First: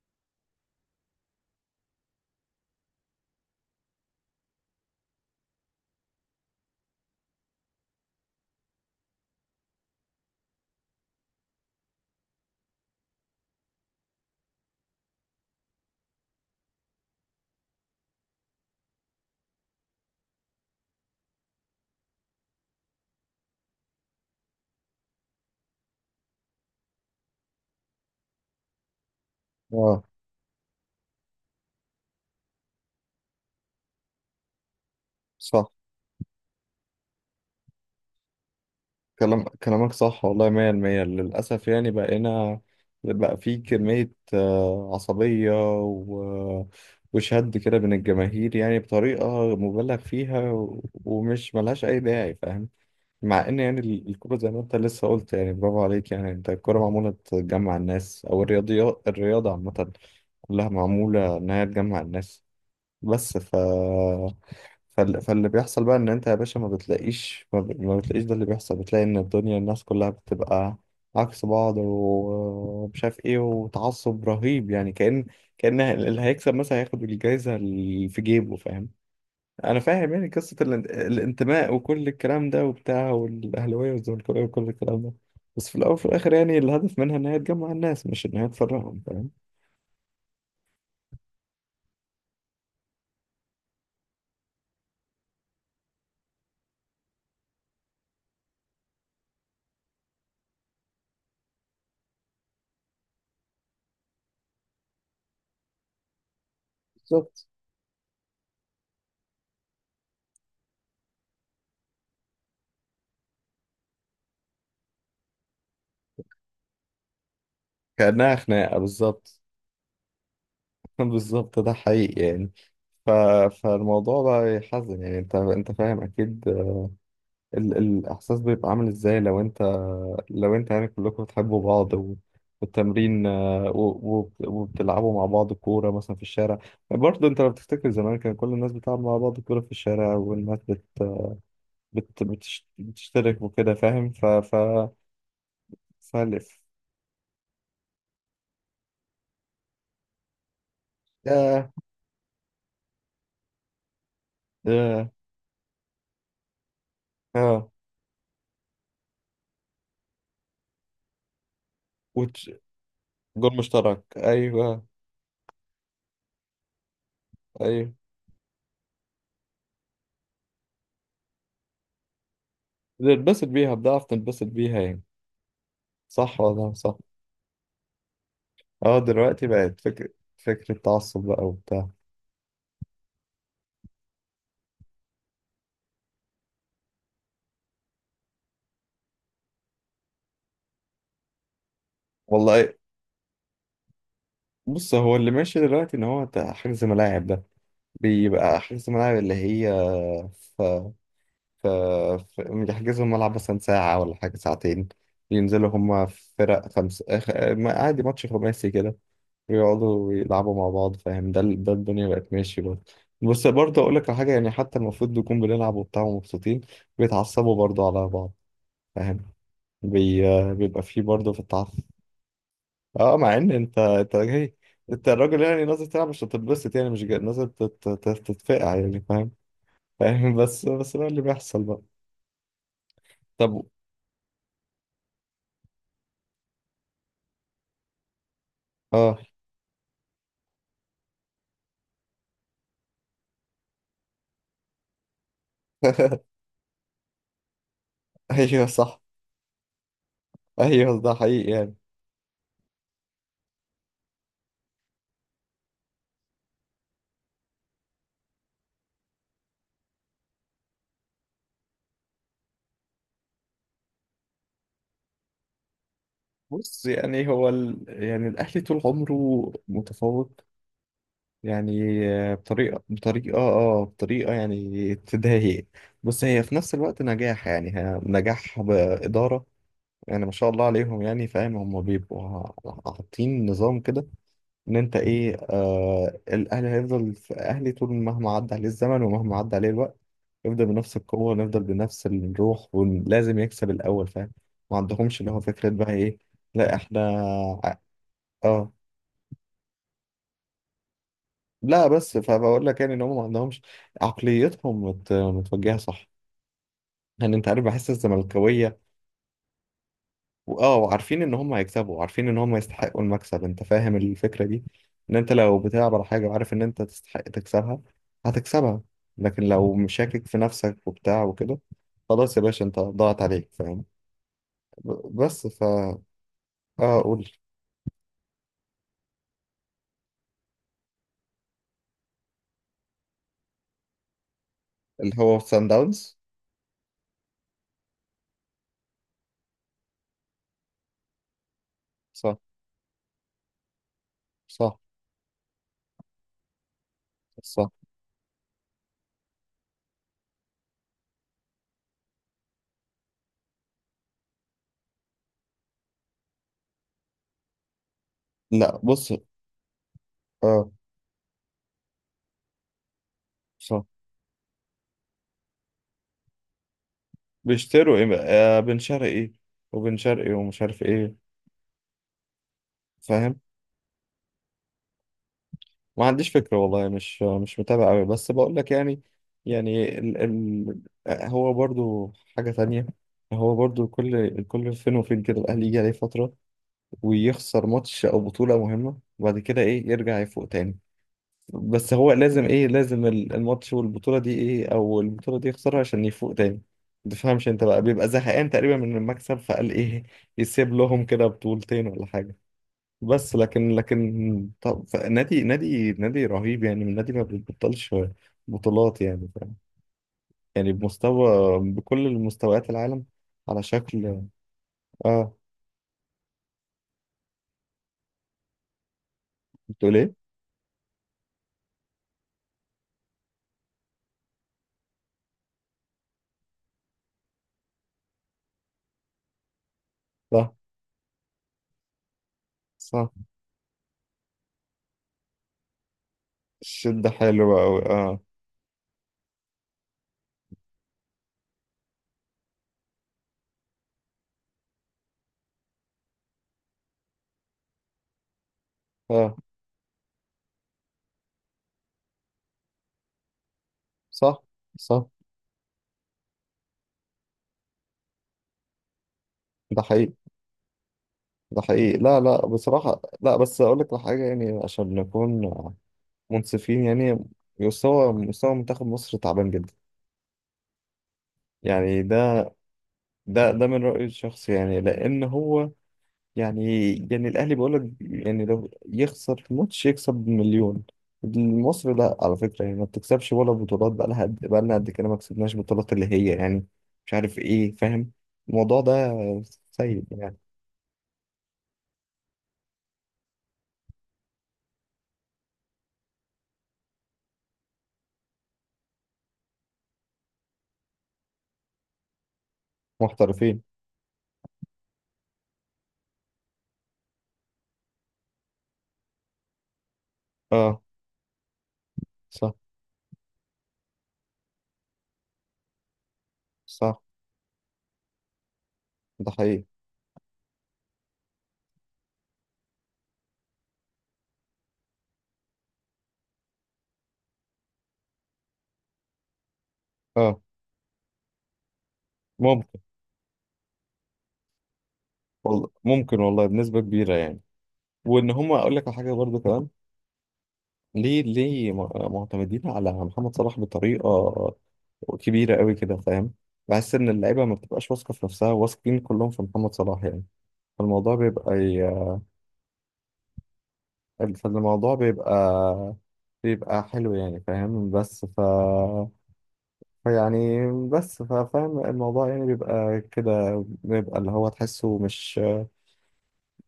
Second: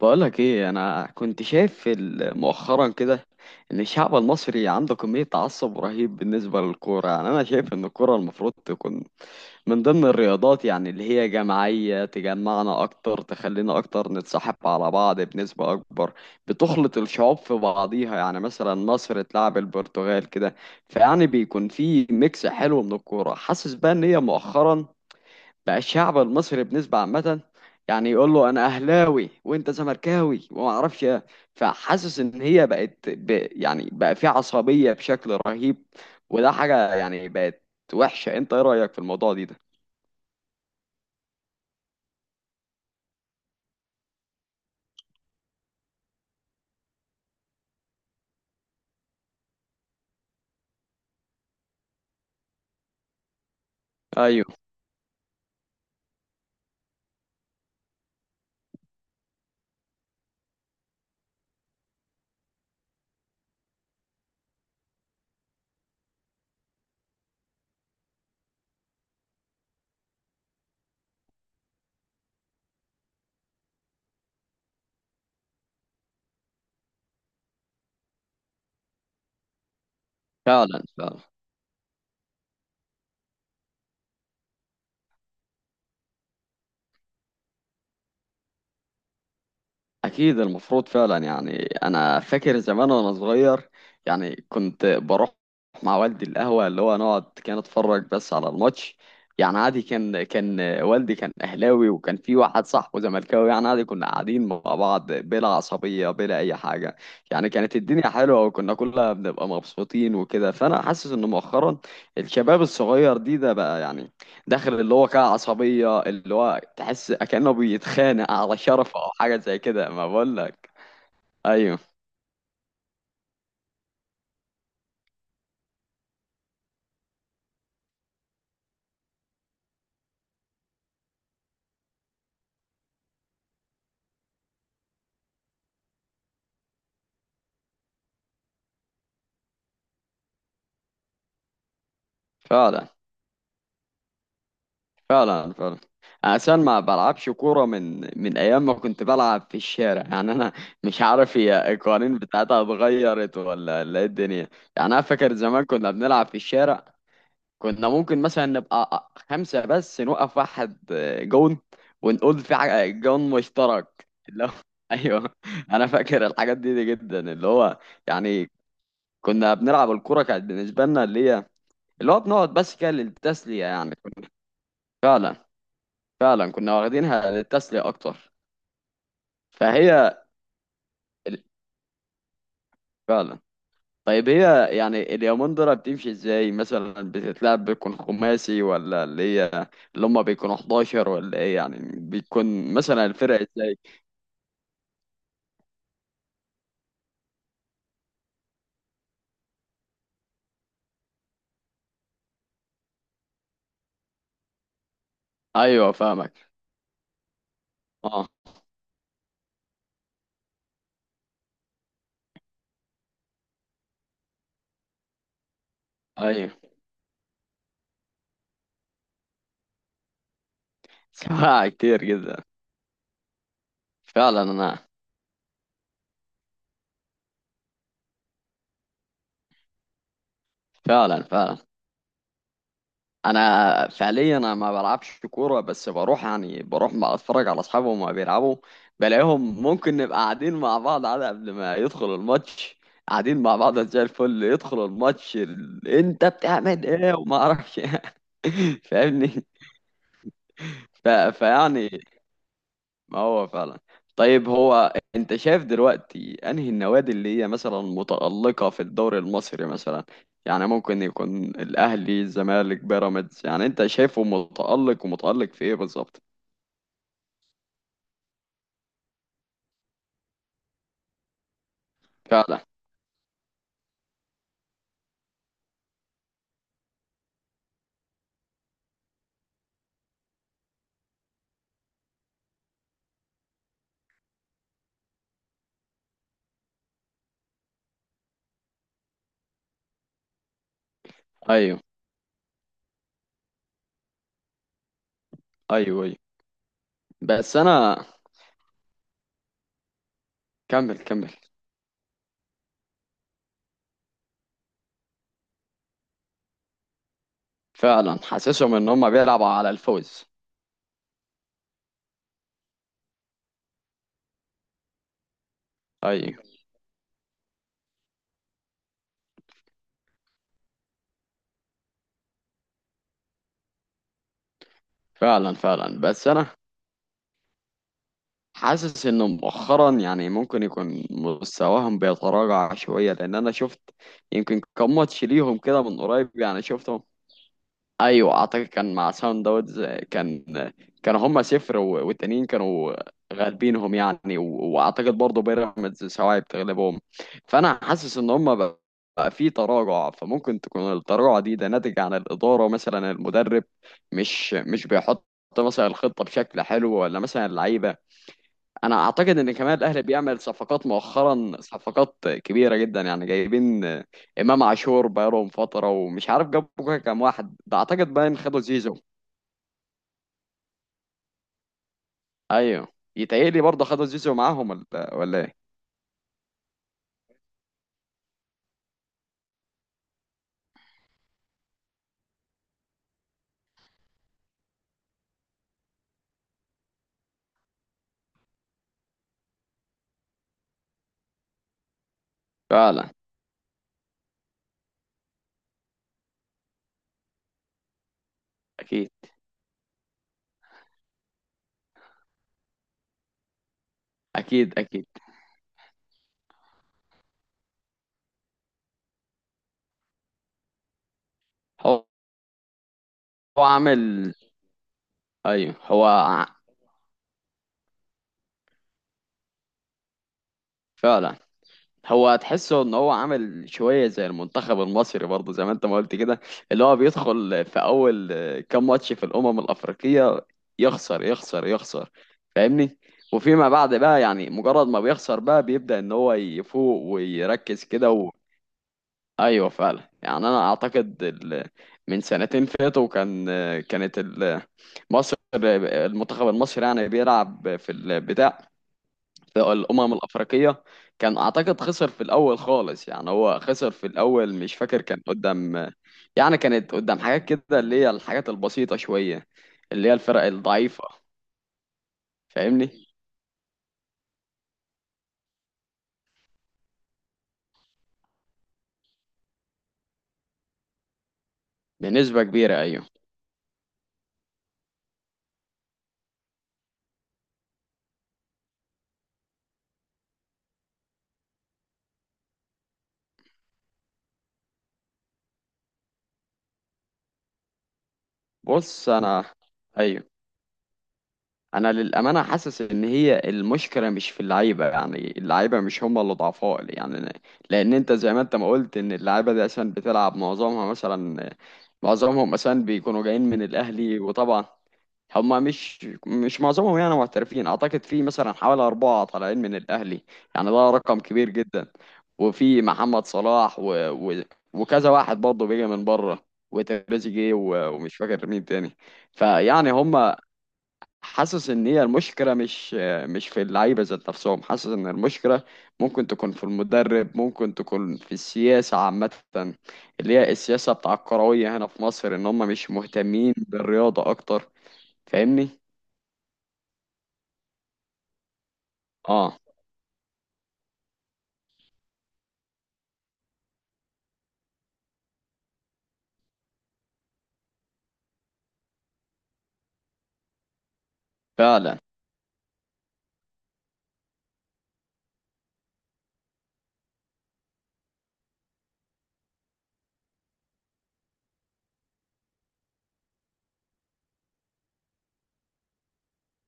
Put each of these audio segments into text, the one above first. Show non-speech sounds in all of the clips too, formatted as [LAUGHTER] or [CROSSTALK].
بقولك ايه، انا كنت شايف مؤخرا كده ان الشعب المصري عنده كمية تعصب رهيب بالنسبة للكورة. يعني انا شايف ان الكورة المفروض تكون من ضمن الرياضات، يعني اللي هي جماعية، تجمعنا اكتر، تخلينا اكتر نتصاحب على بعض بنسبة اكبر، بتخلط الشعوب في بعضيها. يعني مثلا مصر تلعب البرتغال كده فيعني بيكون في ميكس حلو من الكورة. حاسس بقى ان هي مؤخرا بقى الشعب المصري بنسبة عامة يعني يقول له انا اهلاوي وانت اه، زملكاوي وما اعرفش ايه. فحاسس ان هي بقت يعني بقى في عصبية بشكل صح. رهيب. وده حاجة يعني بقت وحشة. انت ايه رأيك في الموضوع كلام ده؟ كلامك صح، والله مية المية، للأسف. يعني بقينا بقى في كمية عصبية و... وشد كده بين الجماهير يعني بطريقة مبالغ فيها، ومش ملهاش أي داعي، فاهم؟ مع إن يعني الكورة زي ايوه، ما أنت لسه قلت، يعني برافو عليك، يعني أنت الكورة معمولة تجمع الناس، أو الرياضة عامة كلها معمولة إنها تجمع الناس. بس فاللي بيحصل بقى ان انت يا باشا، ما بتلاقيش ده اللي بيحصل. بتلاقي ان الدنيا الناس كلها بتبقى عكس بعض، ومش عارف ايه، وتعصب رهيب، يعني كأن اللي هيكسب مثلا هياخد الجايزة اللي في جيبه، فاهم؟ انا فاهم يعني قصة فعلا فعلا. الانتماء وكل الكلام ده وبتاع، والاهلاوية والزملكاوية وكل الكلام ده. بس في الاول وفي الاخر يعني الهدف منها ان هي تجمع الناس، مش ان هي تفرقهم، فاهم؟ أكيد المفروض فعلا. يعني أنا فاكر زمان وأنا صغير، يعني كنت بروح مع والدي القهوة، اللي هو نقعد كان أتفرج بس على الماتش. يعني عادي كان والدي كان أهلاوي، وكان في واحد صاحبه زملكاوي، يعني عادي كنا قاعدين مع بعض بلا عصبية بلا أي حاجة. بالظبط، يعني كانت الدنيا حلوة وكنا كلنا بنبقى مبسوطين وكده. فأنا حاسس إن مؤخرا الشباب الصغير ده بقى يعني داخل اللي هو كده عصبية، اللي هو تحس كأنه بيتخانق كأنها على خناقة شرفه أو حاجة بالظبط. زي كده، ما بقولك. [LAUGHS] بالظبط ده أيوه حقيقي يعني. ف... فالموضوع بقى يحزن يعني، انت فاهم اكيد. الاحساس بيبقى عامل ازاي؟ لو انت يعني كلكم بتحبوا بعض والتمرين، وبتلعبوا مع بعض كورة مثلا في الشارع. برضه انت لو بتفتكر زمان، كان كل الناس بتلعب مع بعض كورة في الشارع، والناس فعلا بتشترك وكده، فاهم؟ ف ف فعلا. فعلا، أنا أساسا فالف ما بلعبش كورة من أيام ما كنت بلعب في الشارع. يعني أنا مش عارف ياه، هي القوانين بتاعتها اتغيرت ولا إيه الدنيا. يعني أنا ياه، فاكر زمان كنا بنلعب في الشارع. اه. كنا ممكن مثلا نبقى خمسة بس، نوقف واحد جون ونقول وتش... جون جول مشترك، مشترك اللي هو. ايوه. [LAUGHS] ايوه، انا فاكر الحاجات دي جدا، اللي هو ايوه، يعني كنا بنلعب الكرة، كانت بالنسبة لنا اللي هي اللي هو بنقعد بس كده بتنبسط للتسلية. بيها، يعني بتعرف كنا، تنبسط بيها يعني. فعلا صح فعلا، ولا كنا صح؟ واخدينها للتسلية اكتر. اه، دلوقتي بقت فهي فكرة تعصب ال- بقى وبتاع. فعلا. طيب هي يعني اليومندرة بتمشي ازاي؟ مثلا بتتلعب بيكون خماسي، ولا اللي هي اللي هما بيكونوا 11 ولا ايه؟ يعني بيكون والله، مثلا الفرق ازاي؟ بص هو اللي ماشي دلوقتي ان هو بتاع حجز ملاعب ده. بيبقى حجز ملاعب، اللي هي، ف ف ف- يحجزوا الملعب مثلا ساعة ولا حاجة، ساعتين، ينزلوا ايوه هما فاهمك. فرق خمسة، عادي ماتش اه، خماسي كده، ويقعدوا يلعبوا مع بعض فاهم. ده الدنيا بقت ماشي برضه. بس برضه أقول لك على حاجة يعني، حتى المفروض نكون بنلعب وبتاع ايوه. ومبسوطين، بيتعصبوا برضه على بعض، فاهم؟ بي... بيبقى فيه [LAUGHS] برضه في سمعها التعاطف. كتير جدا. اه، مع ان انت فعلا جاي، انا، انت الراجل يعني نازل تلعب مش تتبسط، يعني مش جاي نازل تتفقع يعني فاهم [LAUGHS] بس ده اللي فعلا فعلا. بيحصل بقى. طب، انا فعليا انا ما بلعبش كوره، بس بروح يعني بروح ما اتفرج على اصحابي وما بيلعبوا. اه. بلاقيهم ممكن نبقى قاعدين مع بعض على قبل ما يدخل الماتش، قاعدين مع بعض زي الفل. يدخل الماتش انت بتعمل ايه وما اعرفش إيه. [LAUGHS] ايوه [LAUGHS] صح، فاهمني. ايوه ده حقيقي يعني. فيعني ما هو فعلا. طيب هو انت شايف دلوقتي انهي النوادي اللي هي مثلا متألقة في الدوري المصري مثلا؟ يعني ممكن يكون الاهلي، الزمالك، بيراميدز. يعني انت شايفه متألق، ومتألق في ايه بالظبط؟ بص يعني، يعني الاهلي طول عمره متفوق يعني، فعلا. بطريقه يعني تضايق. بس هي في نفس الوقت نجاح، يعني نجاح باداره. يعني ما شاء الله عليهم يعني فاهم، هم بيبقوا حاطين نظام كده، ان انت ايه، الاهلي هيفضل في اهلي طول، مهما عدى عليه الزمن ومهما عدى عليه الوقت، يفضل بنفس القوة ونفضل ايوه بنفس الروح، ولازم يكسب الاول، فاهم؟ ما عندهمش اللي هو فكرة بقى ايوه. ايوه ايه، لا احنا، بس انا، اه. كمل كمل. لا بس فبقول لك يعني ان هم ما عندهمش عقليتهم متوجهة صح، يعني انت عارف بحس فعلا حاسسهم الزملكاوية. ان هم بيلعبوا على الفوز. وعارفين ان هم هيكسبوا وعارفين ان هم يستحقوا المكسب، انت فاهم الفكرة دي، ان انت لو بتلعب على حاجة ايوه وعارف ان انت تستحق تكسبها، هتكسبها. لكن لو مشاكك في نفسك وبتاع وكده، خلاص يا باشا، انت ضاعت عليك، فاهم؟ ب- بس فعلا فا فعلا. بس انا اه قول. حاسس انه مؤخرا يعني ممكن يكون مستواهم بيتراجع شوية، لان انا شفت يمكن كم اللي ماتش هو ليهم سان كده من داونز، قريب يعني شفتهم. ايوه اعتقد كان مع ساوند داونز. كان، كانوا هما صفر صح، والتانيين كانوا غالبينهم. يعني صح، واعتقد برضه بيراميدز سواعي بتغلبهم. صح، فانا حاسس ان هما بقى، في تراجع. فممكن تكون التراجع ده ناتج عن الادارة، مثلا المدرب مش بيحط مثلا الخطة بشكل حلو، ولا مثلا اللعيبة. لا انا بص، اعتقد ان كمان الاهلي بيعمل اه صفقات مؤخرا، صفقات كبيره جدا. يعني صح. جايبين امام عاشور بقالهم فتره، ومش عارف جابوا كام واحد ده، بيشتروا ايه اعتقد بقى؟ باين خدوا بن زيزو. شرقي، وبن شرقي ومش عارف ايه، ايوه، فاهم. يتهيألي برضه خدوا زيزو معاهم ولا ايه. ما عنديش فكرة، والله مش متابع قوي، بس بقول لك يعني ال ال هو برضو حاجة تانية. هو برضو كل فين وفين كده، الأهلي يجي عليه فترة ويخسر ماتش أو بطولة مهمة، وبعد كده إيه يرجع يفوق تاني. بس هو لازم إيه، لازم فعلا. الماتش والبطولة دي إيه، أو البطولة دي يخسرها عشان يفوق تاني. متفهمش أنت بقى، بيبقى زهقان تقريبا من اكيد المكسب فقال إيه، يسيب لهم كده بطولتين ولا حاجة. بس لكن اكيد. طب، اكيد، نادي رهيب يعني، من نادي ما بيبطلش بطولات يعني فاهم. يعني بمستوى هو بكل المستويات العالم على هو شكل. عامل. اه، ايوه بتقول ايه؟ فعلا. هو تحسه ان هو عامل شويه زي المنتخب المصري برضه، زي ما انت ما قلت كده، اللي هو بيدخل في اول كام ماتش في الامم الافريقيه، صح، يخسر يخسر يخسر. فاهمني. صح. وفيما بعد بقى يعني مجرد ما بيخسر بقى بيبدا ان هو يفوق الشد حلو قوي. ويركز كده اه، و... ايوه فعلا. يعني انا اعتقد من سنتين فاتوا كان، كانت مصر، المنتخب المصري يعني بيلعب في البتاع اه، في الأمم الأفريقية، كان أعتقد خسر في الأول خالص. يعني هو خسر في صح، الأول، مش فاكر صح، كان قدام. يعني كانت قدام حاجات كده اللي هي الحاجات البسيطة شوية، ده اللي حقيقي، هي الفرق الضعيفة. ده حقيقي. لا لا، بصراحة فاهمني. لا، بس اقول لك على حاجة يعني عشان نكون منصفين يعني، مستوى منتخب مصر تعبان جدا يعني. بنسبة كبيرة أيوه. ده من رأيي الشخصي يعني، لأن هو، يعني الاهلي بقول لك يعني، لو يخسر في ماتش يكسب بمليون. مصر لا على فكره يعني، ما بتكسبش ولا بطولات. بقى لها قد بقى لنا قد كده، ما كسبناش بطولات اللي هي يعني، مش عارف ايه، فاهم؟ الموضوع ده بص أنا، سيء أيوه، يعني. أنا للأمانة حاسس إن هي المشكلة مش في اللعيبة. يعني اللعيبة مش هم اللي ضعفاء. يعني لأن أنت زي ما أنت ما قلت إن اللعيبة دي عشان بتلعب معظمها مثلا، معظمهم مثلا بيكونوا جايين من محترفين، الأهلي، وطبعا هما مش معظمهم يعني محترفين، اعتقد في مثلا حوالي اربعه طالعين من الاهلي. يعني اه ده رقم كبير جدا. صح، وفي محمد صلاح و... وكذا واحد برضه بيجي من بره، صح، وتريزيجيه، ومش فاكر مين تاني. ده حقيقي. فيعني هما، حاسس ان هي المشكله مش في اللعيبه ذات نفسهم. حاسس ان المشكله ممكن تكون في المدرب، ممكن تكون في السياسه عامه، اللي اه، هي السياسه الكرويه هنا في مصر، ان هما ممكن، مش مهتمين بالرياضه اكتر. فاهمني. والله ممكن، والله بنسبه كبيره يعني. وان هم اقول لك على حاجه برضو اه كمان، ليه معتمدين على محمد صلاح بطريقة كبيرة قوي كده، فاهم. بحس إن اللعيبة ما بتبقاش واثقة في نفسها، واثقين كلهم في محمد صلاح يعني. فالموضوع بيبقى فعلا. ي... فالموضوع بيبقى حلو يعني فاهم. بس ف فيعني بس ف- فاهم الموضوع يعني، بيبقى كده، بيبقى اللي هو تحسه مش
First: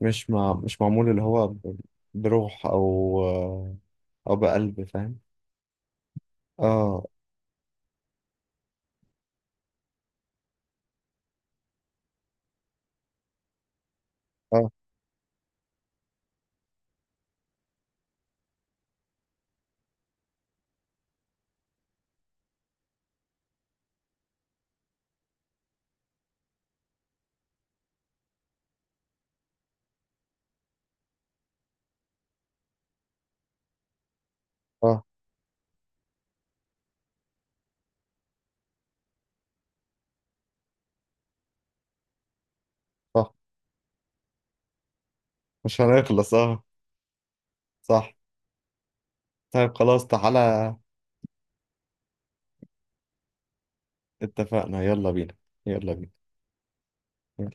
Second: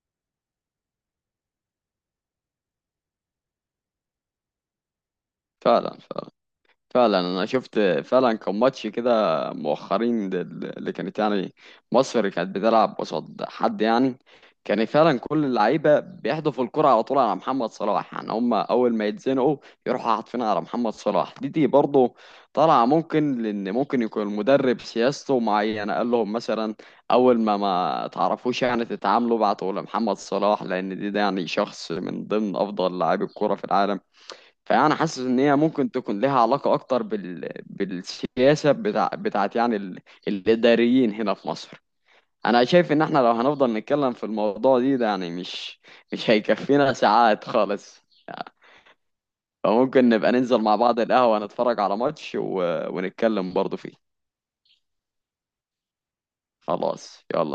مش مع... مش معمول اللي هو بروح أو بقلب، فاهم. فعلا فعلا. اه، فعلا انا شفت فعلا كان ماتش كده مؤخرين اللي كانت يعني مصر كانت بتلعب قصاد حد يعني. اه، كان فعلا كل اللعيبه بيحدفوا الكره على طول على محمد صلاح. يعني هم اول ما يتزنقوا يروحوا حاطفينها على محمد صلاح. دي برضه طالعه ممكن، لان ممكن يكون المدرب سياسته معينه، قال لهم مثلا اول ما تعرفوش يعني تتعاملوا بعتوا لمحمد صلاح، لان ده يعني شخص من ضمن افضل لاعبي الكره في العالم. فانا اه، حاسس ان هي ممكن تكون لها علاقه اكتر بالسياسه بتاعت يعني الاداريين هنا في مصر. انا شايف ان احنا اه، لو هنفضل نتكلم في الموضوع ده يعني مش مش هنخلص اه. هيكفينا ساعات خالص. صح، طيب خلاص، فممكن نبقى ننزل تعالى. مع بعض القهوه نتفرج على ماتش، ونتكلم برضه فيه. اتفقنا، يلا بينا، يلا بينا. خلاص يلا.